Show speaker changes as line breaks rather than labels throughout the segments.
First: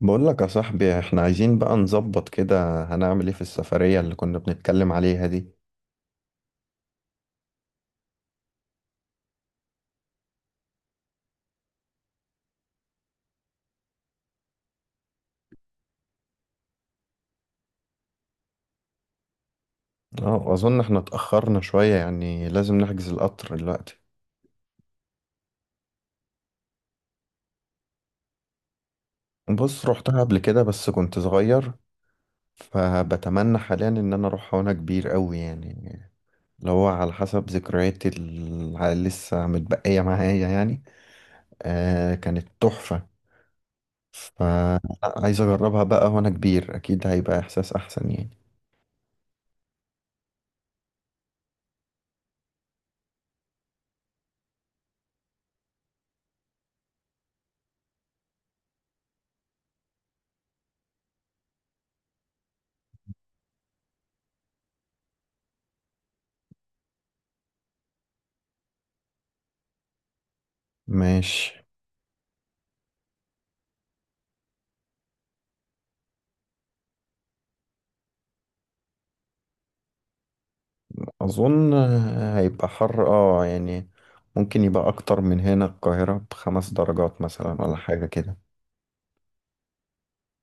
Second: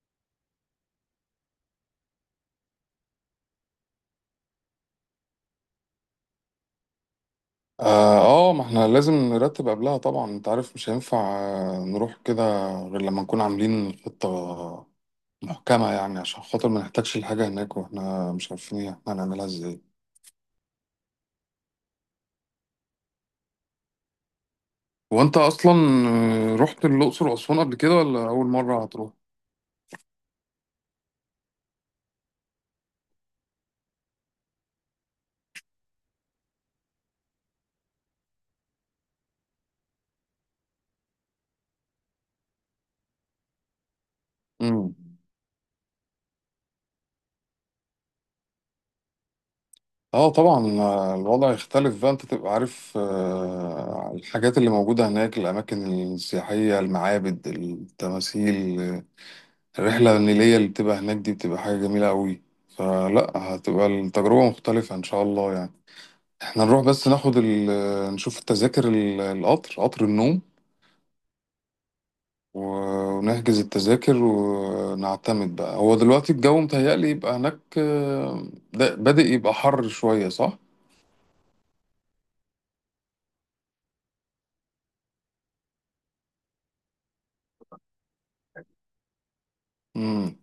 بقول لك يا صاحبي، احنا عايزين بقى نظبط كده. هنعمل ايه في السفرية اللي كنا بنتكلم عليها دي؟
اه ما احنا لازم نرتب قبلها طبعا، انت عارف مش هينفع نروح كده غير لما نكون عاملين خطة محكمة، يعني عشان خاطر ما نحتاجش الحاجة هناك واحنا مش عارفين احنا هنعملها ازاي.
اه، اظن احنا اتأخرنا شوية يعني لازم نحجز القطر دلوقتي.
وانت اصلا رحت الأقصر وأسوان قبل كده ولا أول مرة هتروح؟
بص، روحتها قبل كده بس كنت صغير. فبتمنى حاليا ان انا اروحها وانا كبير قوي يعني، اللي هو على حسب ذكرياتي اللي لسه متبقية معايا يعني. آه، كانت تحفة.
امم
فعايز اجربها بقى وانا كبير، اكيد هيبقى احساس احسن يعني.
اه، طبعا الوضع يختلف بقى، انت تبقى عارف الحاجات اللي موجودة هناك، الأماكن السياحية، المعابد، التماثيل. الرحلة النيلية اللي بتبقى هناك دي بتبقى حاجة جميلة قوي، فلا هتبقى التجربة مختلفة إن شاء الله يعني. احنا نروح بس ناخد نشوف التذاكر القطر، قطر النوم
ماشي.
ونحجز التذاكر ونعتمد بقى. هو دلوقتي الجو متهيألي يبقى هناك ده بادئ يبقى حر شوية صح؟
أظن هيبقى حر يعني. ممكن يبقى أكتر من هنا القاهرة ب5 درجات مثلا ولا حاجة كده.
مم.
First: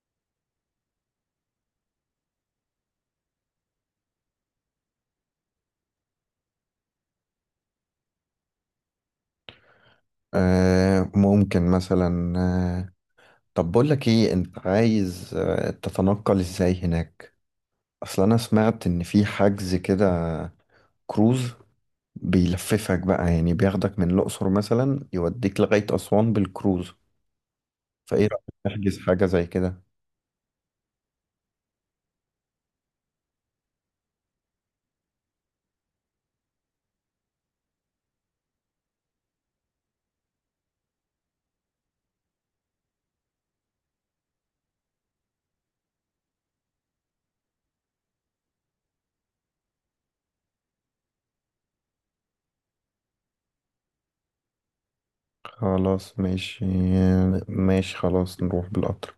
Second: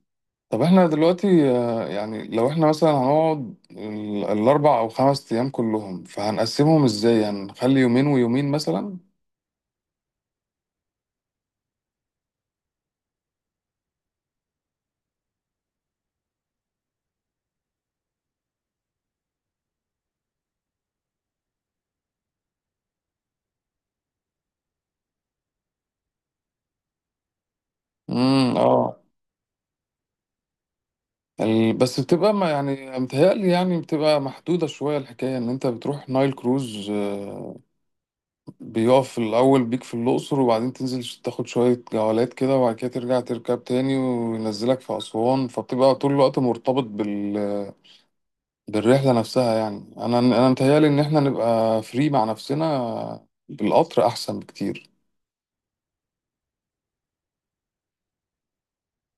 طب احنا دلوقتي يعني لو احنا مثلا هنقعد الأربع أو 5 أيام كلهم، فهنقسمهم ازاي؟ هنخلي يومين ويومين مثلا؟
ممكن مثلا. طب بقولك ايه، انت عايز تتنقل ازاي هناك؟ أصل أنا سمعت إن في حجز كده، كروز بيلففك بقى يعني بياخدك من الأقصر مثلا، يوديك لغاية أسوان بالكروز. فإيه رأيك؟ نحجز
اه،
حاجة زي كده.
بس بتبقى ما يعني متهيألي يعني بتبقى محدودة شوية الحكاية، إن أنت بتروح نايل كروز بيقف الأول بيك في الأقصر، وبعدين تنزل تاخد شوية جولات كده، وبعد كده ترجع تركب تاني وينزلك في أسوان، فبتبقى طول الوقت مرتبط بالرحلة نفسها. يعني أنا متهيألي إن إحنا نبقى فري مع نفسنا بالقطر أحسن بكتير.
خلاص ماشي، ماشي خلاص نروح بالقطر.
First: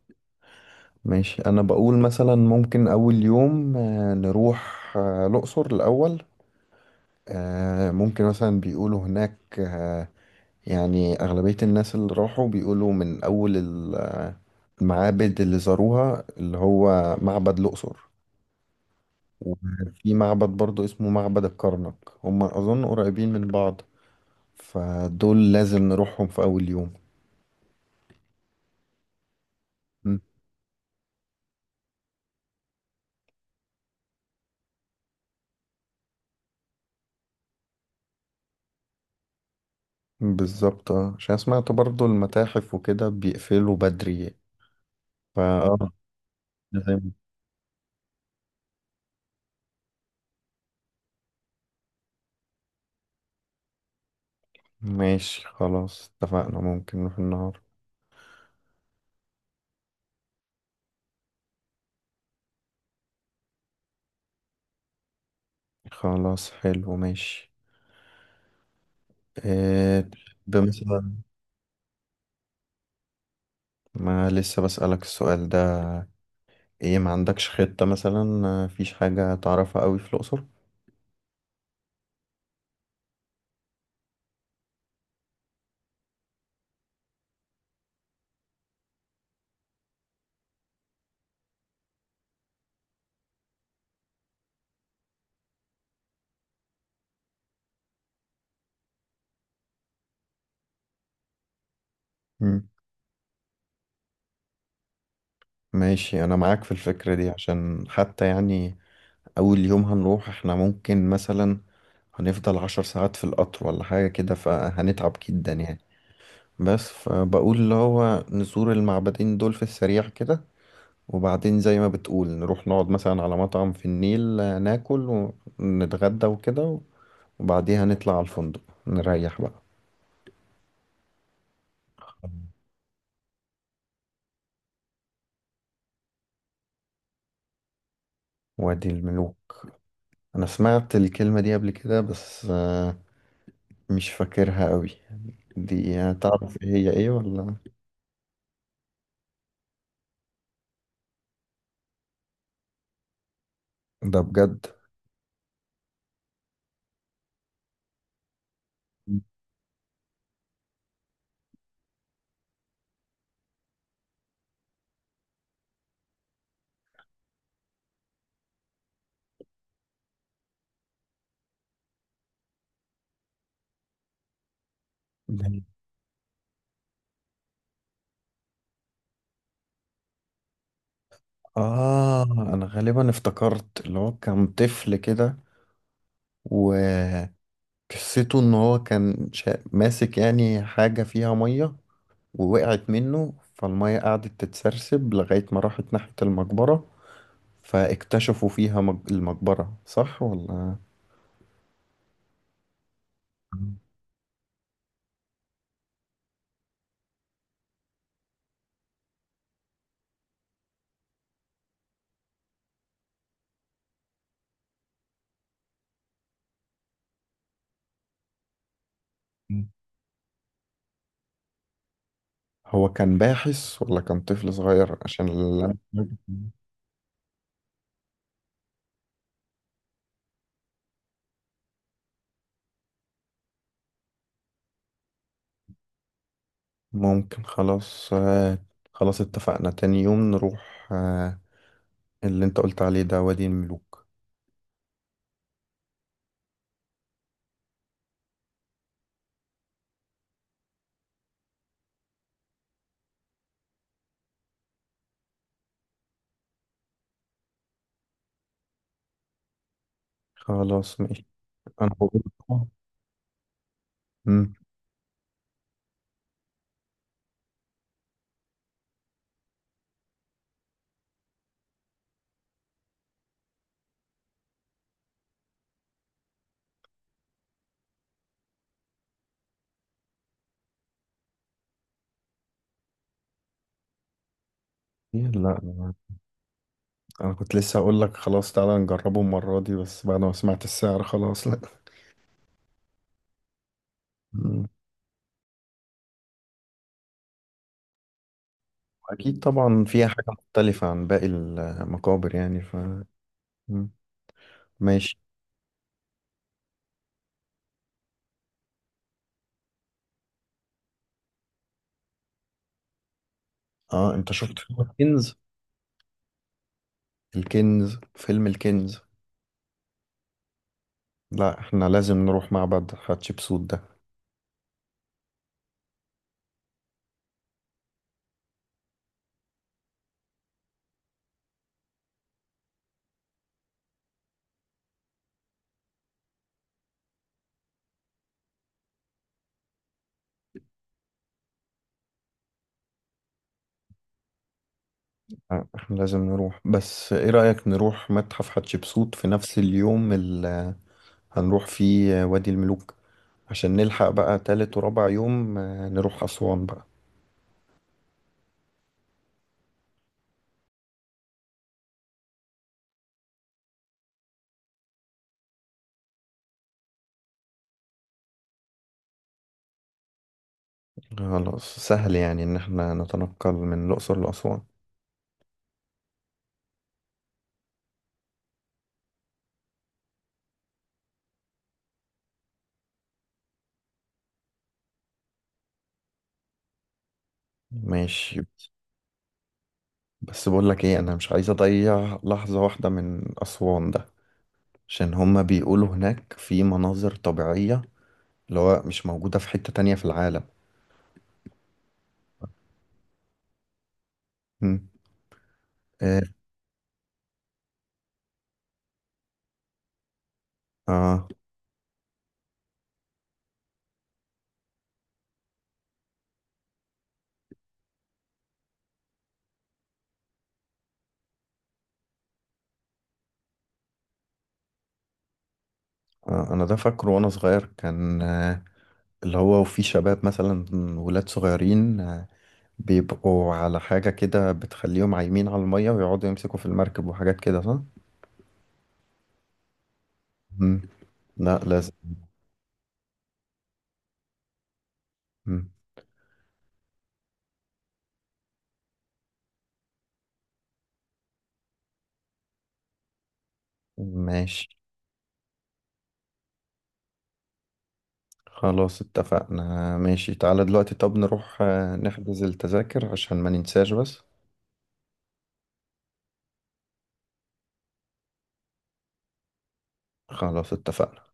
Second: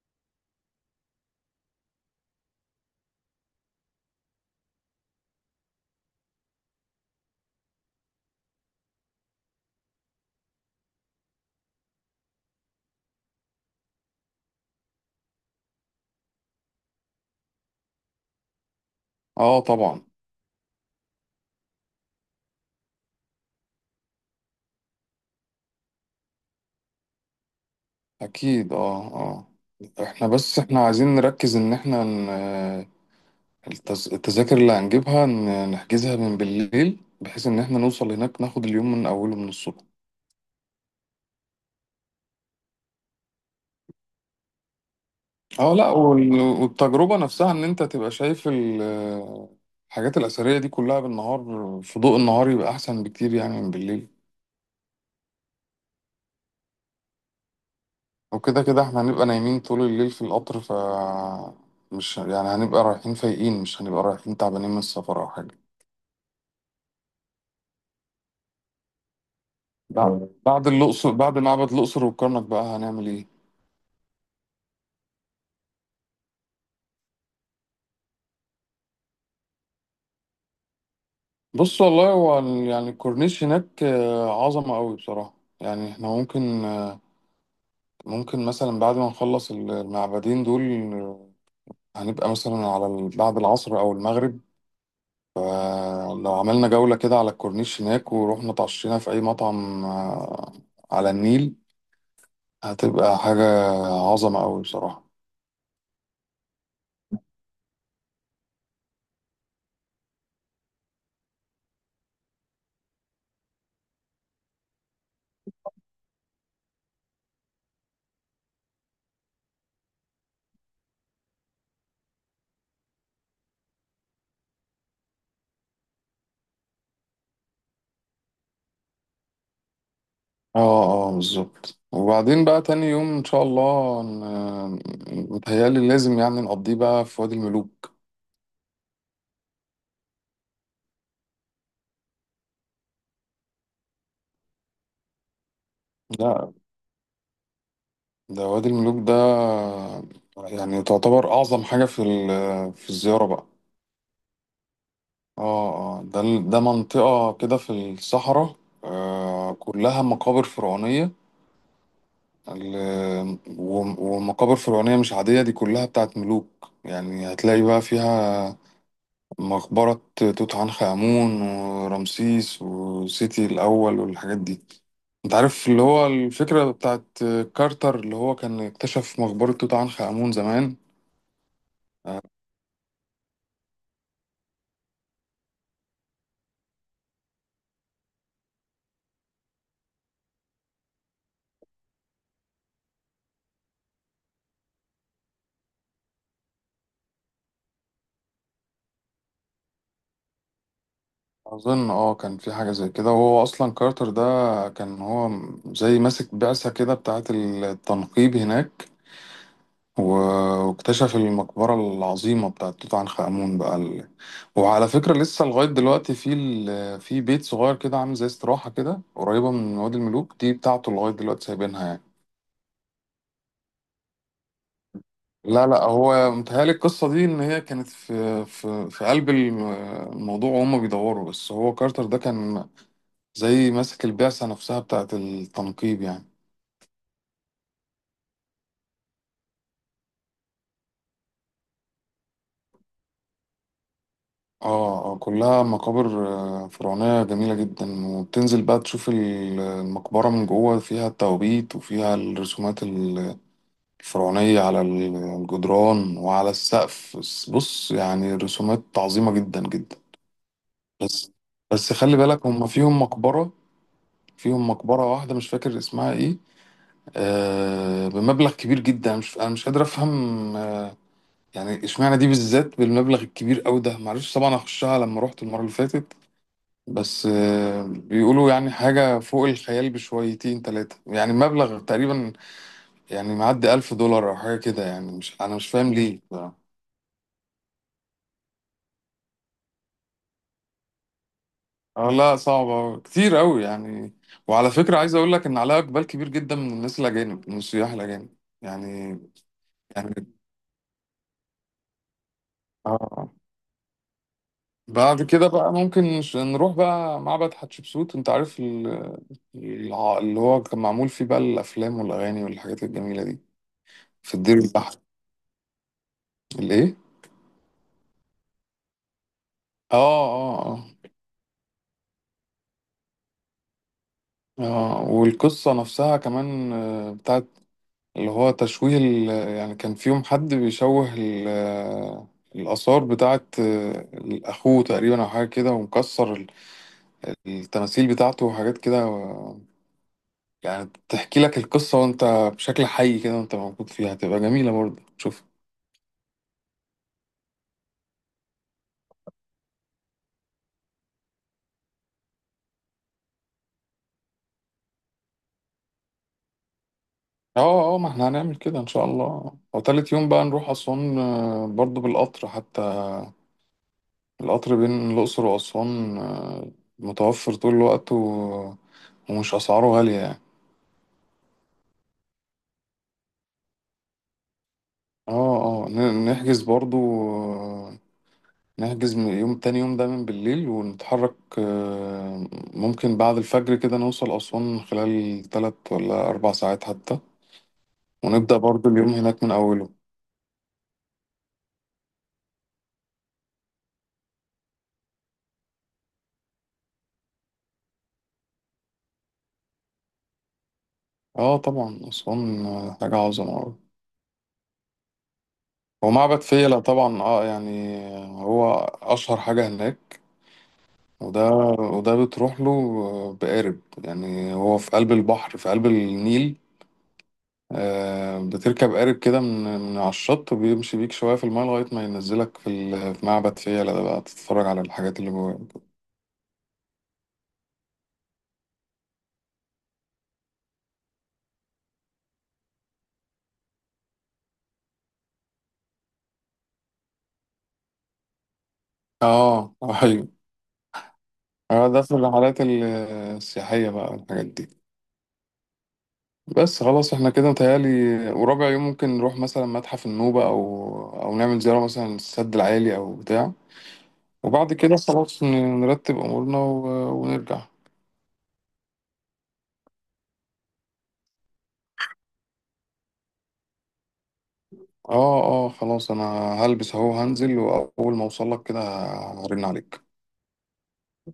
ماشي. انا بقول مثلا ممكن اول يوم نروح الاقصر الاول. ممكن مثلا بيقولوا هناك، يعني اغلبية الناس اللي راحوا بيقولوا من اول المعابد اللي زاروها، اللي هو معبد الاقصر.
أه، طبعا.
وفي معبد برضو اسمه معبد الكرنك. هما اظن قريبين من بعض، فدول لازم نروحهم في اول يوم.
أكيد، أه، أه.
مم.
إحنا عايزين نركز إن إحنا التذاكر اللي هنجيبها نحجزها من بالليل، بحيث ان احنا نوصل هناك ناخد اليوم من اوله من الصبح.
بالظبط، عشان سمعت برضو المتاحف وكده بيقفلوا بدري،
اه،
فاه
لا
لازم.
والتجربة نفسها ان انت تبقى شايف الحاجات الأثرية دي كلها بالنهار، في ضوء النهار يبقى احسن بكتير يعني من بالليل.
ماشي خلاص، اتفقنا ممكن نروح النهار.
وكده كده احنا هنبقى نايمين طول الليل في القطر، مش يعني هنبقى رايحين فايقين، مش هنبقى رايحين تعبانين من السفر او حاجة.
خلاص، حلو، ماشي. إيه؟
بعد
بمثلا،
الأقصر، بعد معبد الأقصر والكرنك بقى، هنعمل ايه؟
ما لسه بسألك السؤال ده. ايه، ما عندكش خطة مثلا؟ مفيش حاجة تعرفها قوي في الأقصر؟
بص والله هو يعني الكورنيش هناك عظمة قوي بصراحة. يعني احنا ممكن ممكن مثلا بعد ما نخلص المعبدين دول آه، هنبقى مثلا على بعد العصر أو المغرب، فلو عملنا جولة كده على الكورنيش هناك ورحنا اتعشينا في أي مطعم على النيل،
مم.
هتبقى حاجة عظمة قوي بصراحة.
ماشي، انا معاك في الفكرة دي، عشان حتى يعني اول يوم هنروح احنا ممكن مثلا هنفضل 10 ساعات في القطر ولا حاجة كده فهنتعب جدا يعني. بس فبقول اللي هو نزور المعبدين دول في السريع كده، وبعدين زي ما بتقول نروح نقعد مثلا على مطعم في النيل، ناكل ونتغدى وكده، وبعديها نطلع على الفندق نريح بقى.
اه، اه، بالظبط. وبعدين بقى تاني يوم ان شاء الله، متهيألي لازم يعني نقضيه بقى في وادي الملوك.
وادي الملوك. انا سمعت الكلمة دي قبل كده بس مش فاكرها قوي. دي
لا،
تعرف هي ايه ولا؟
ده وادي الملوك ده يعني تعتبر أعظم حاجة في في الزيارة بقى.
ده بجد؟
اه، اه، ده ده منطقة كده في الصحراء، كلها مقابر فرعونية. ومقابر فرعونية مش عادية، دي كلها بتاعت ملوك. يعني هتلاقي بقى فيها مقبرة توت عنخ آمون ورمسيس وسيتي الأول والحاجات دي. انت
ده-
عارف اللي هو الفكرة بتاعت كارتر اللي هو كان اكتشف مقبرة توت عنخ آمون زمان.
اه، انا غالبا افتكرت اللي هو كان طفل كده، وقصته ان هو كان ماسك يعني حاجة فيها مية ووقعت منه، فالمية قعدت تتسرسب لغاية ما راحت ناحية المقبرة، فاكتشفوا فيها المقبرة، صح ولا؟
أظن أه كان في حاجة زي كده. وهو أصلا كارتر ده كان هو زي ماسك بعثة كده بتاعة التنقيب هناك، واكتشف المقبرة العظيمة بتاعة توت عنخ آمون بقى وعلى فكرة لسه لغاية دلوقتي في في بيت صغير كده عامل زي استراحة كده قريبة من وادي الملوك دي بتاعته، لغاية دلوقتي سايبينها يعني.
هو كان باحث ولا كان طفل صغير؟ عشان اللي
لا، لا، هو متهيألي القصة دي إن هي كانت في في قلب الموضوع وهم بيدوروا، بس هو كارتر ده كان زي ماسك البعثة نفسها بتاعة التنقيب يعني.
ممكن. خلاص، خلاص اتفقنا تاني يوم نروح اللي انت قلت عليه ده، وادي الملوك.
اه، اه، كلها مقابر فرعونية جميلة جدا. وبتنزل بقى تشوف المقبرة من جوه، فيها التوابيت وفيها الرسومات الفرعونية على الجدران وعلى السقف. بص يعني رسومات عظيمة جدا جدا.
خلاص ماشي.
بس
انا
بس خلي
بقول.
بالك هم
مم.
فيهم مقبرة واحدة مش فاكر اسمها ايه، آه، بمبلغ كبير جدا. مش مش قادر أفهم يعني اشمعنى دي بالذات بالمبلغ الكبير قوي ده. معرفش طبعا اخشها لما رحت المره اللي فاتت، بس بيقولوا يعني حاجه فوق الخيال بشويتين تلاتة. يعني مبلغ تقريبا يعني معدي 1000 دولار او حاجه كده يعني.
إيه؟
مش
لا،
مش
انا
فاهم ليه ف-.
أنا كنت لسه اقول لك خلاص تعالى نجربه المرة دي، بس بعد ما سمعت السعر خلاص لا.
اه، لا، صعبه كتير قوي يعني.
مم.
وعلى فكره، عايز اقول لك ان عليها اقبال كبير جدا من الناس الاجانب، من السياح الاجانب يعني.
أكيد طبعا فيها
يعني،
حاجة مختلفة عن باقي المقابر يعني ف...
اه.
مم. ماشي.
بعد كده بقى ممكن نروح بقى معبد حتشبسوت. انت عارف اللي هو كان معمول فيه بقى الافلام والاغاني والحاجات الجميله دي،
اه، انت
في الدير
شفت فيلم
البحر.
الكنز؟
الايه؟
الكنز، فيلم الكنز.
اه، اه، اه،
لا، احنا لازم نروح معبد حتشبسوت ده.
اه. والقصه نفسها كمان بتاعت اللي هو تشويه يعني كان فيهم حد بيشوه الاثار بتاعت اخوه تقريبا او حاجه كده، ومكسر التماثيل بتاعته وحاجات كده يعني تحكي لك القصه، وانت بشكل حي كده وانت موجود فيها هتبقى جميله برضه، شوف.
آه، احنا لازم نروح. بس ايه رأيك نروح متحف حتشبسوت في نفس اليوم اللي هنروح فيه وادي الملوك، عشان نلحق بقى تالت ورابع يوم نروح أسوان بقى.
اه، اه، ما احنا هنعمل كده ان شاء الله. وتالت يوم بقى نروح اسوان برضو بالقطر حتى. القطر بين الاقصر واسوان متوفر طول الوقت، ومش اسعاره غالية يعني.
خلاص، سهل يعني ان احنا نتنقل من الأقصر لأسوان.
اه، اه، نحجز برضو آه، نحجز من يوم تاني يوم ده من بالليل، ونتحرك ممكن بعد الفجر كده، نوصل اسوان خلال 3 ولا 4 ساعات حتى.
ماشي.
ونبدأ برضو اليوم هناك من اوله.
بس بقول لك ايه، انا مش عايز اضيع لحظة واحدة من اسوان ده، عشان هما بيقولوا هناك في مناظر طبيعية اللي هو مش موجودة في حتة تانية في العالم.
اه طبعا اسوان حاجة عظمة أوي.
مم.
هو
إيه؟
معبد فيلة طبعا، اه يعني هو اشهر حاجة هناك.
آه.
وده وده بتروح له بقارب، يعني هو في قلب البحر، في قلب النيل بتركب قارب كده، من على الشط، وبيمشي بيك شوية في الماء لغاية ما ينزلك في في معبد فيلة ده بقى، تتفرج على الحاجات اللي جواه.
آه. انا ده فاكره وانا صغير كان اللي هو وفي شباب مثلا، ولاد صغيرين بيبقوا على حاجة كده بتخليهم عايمين على المية ويقعدوا يمسكوا في المركب وحاجات كده، صح؟
اه، ايوه،
مم. لا، لازم.
ده في الرحلات السياحية بقى الحاجات دي.
مم.
بس خلاص احنا كده متهيألي. ورابع يوم ممكن نروح مثلا متحف النوبة، أو نعمل زيارة مثلا للسد العالي أو بتاع.
ماشي.
وبعد كده خلاص نرتب امورنا ونرجع.
خلاص اتفقنا، ماشي. تعالى دلوقتي طب نروح نحجز التذاكر عشان ما ننساش بس.
اه، اه، خلاص انا هلبس اهو، هنزل واول ما اوصل لك كده هرن عليك.
خلاص اتفقنا.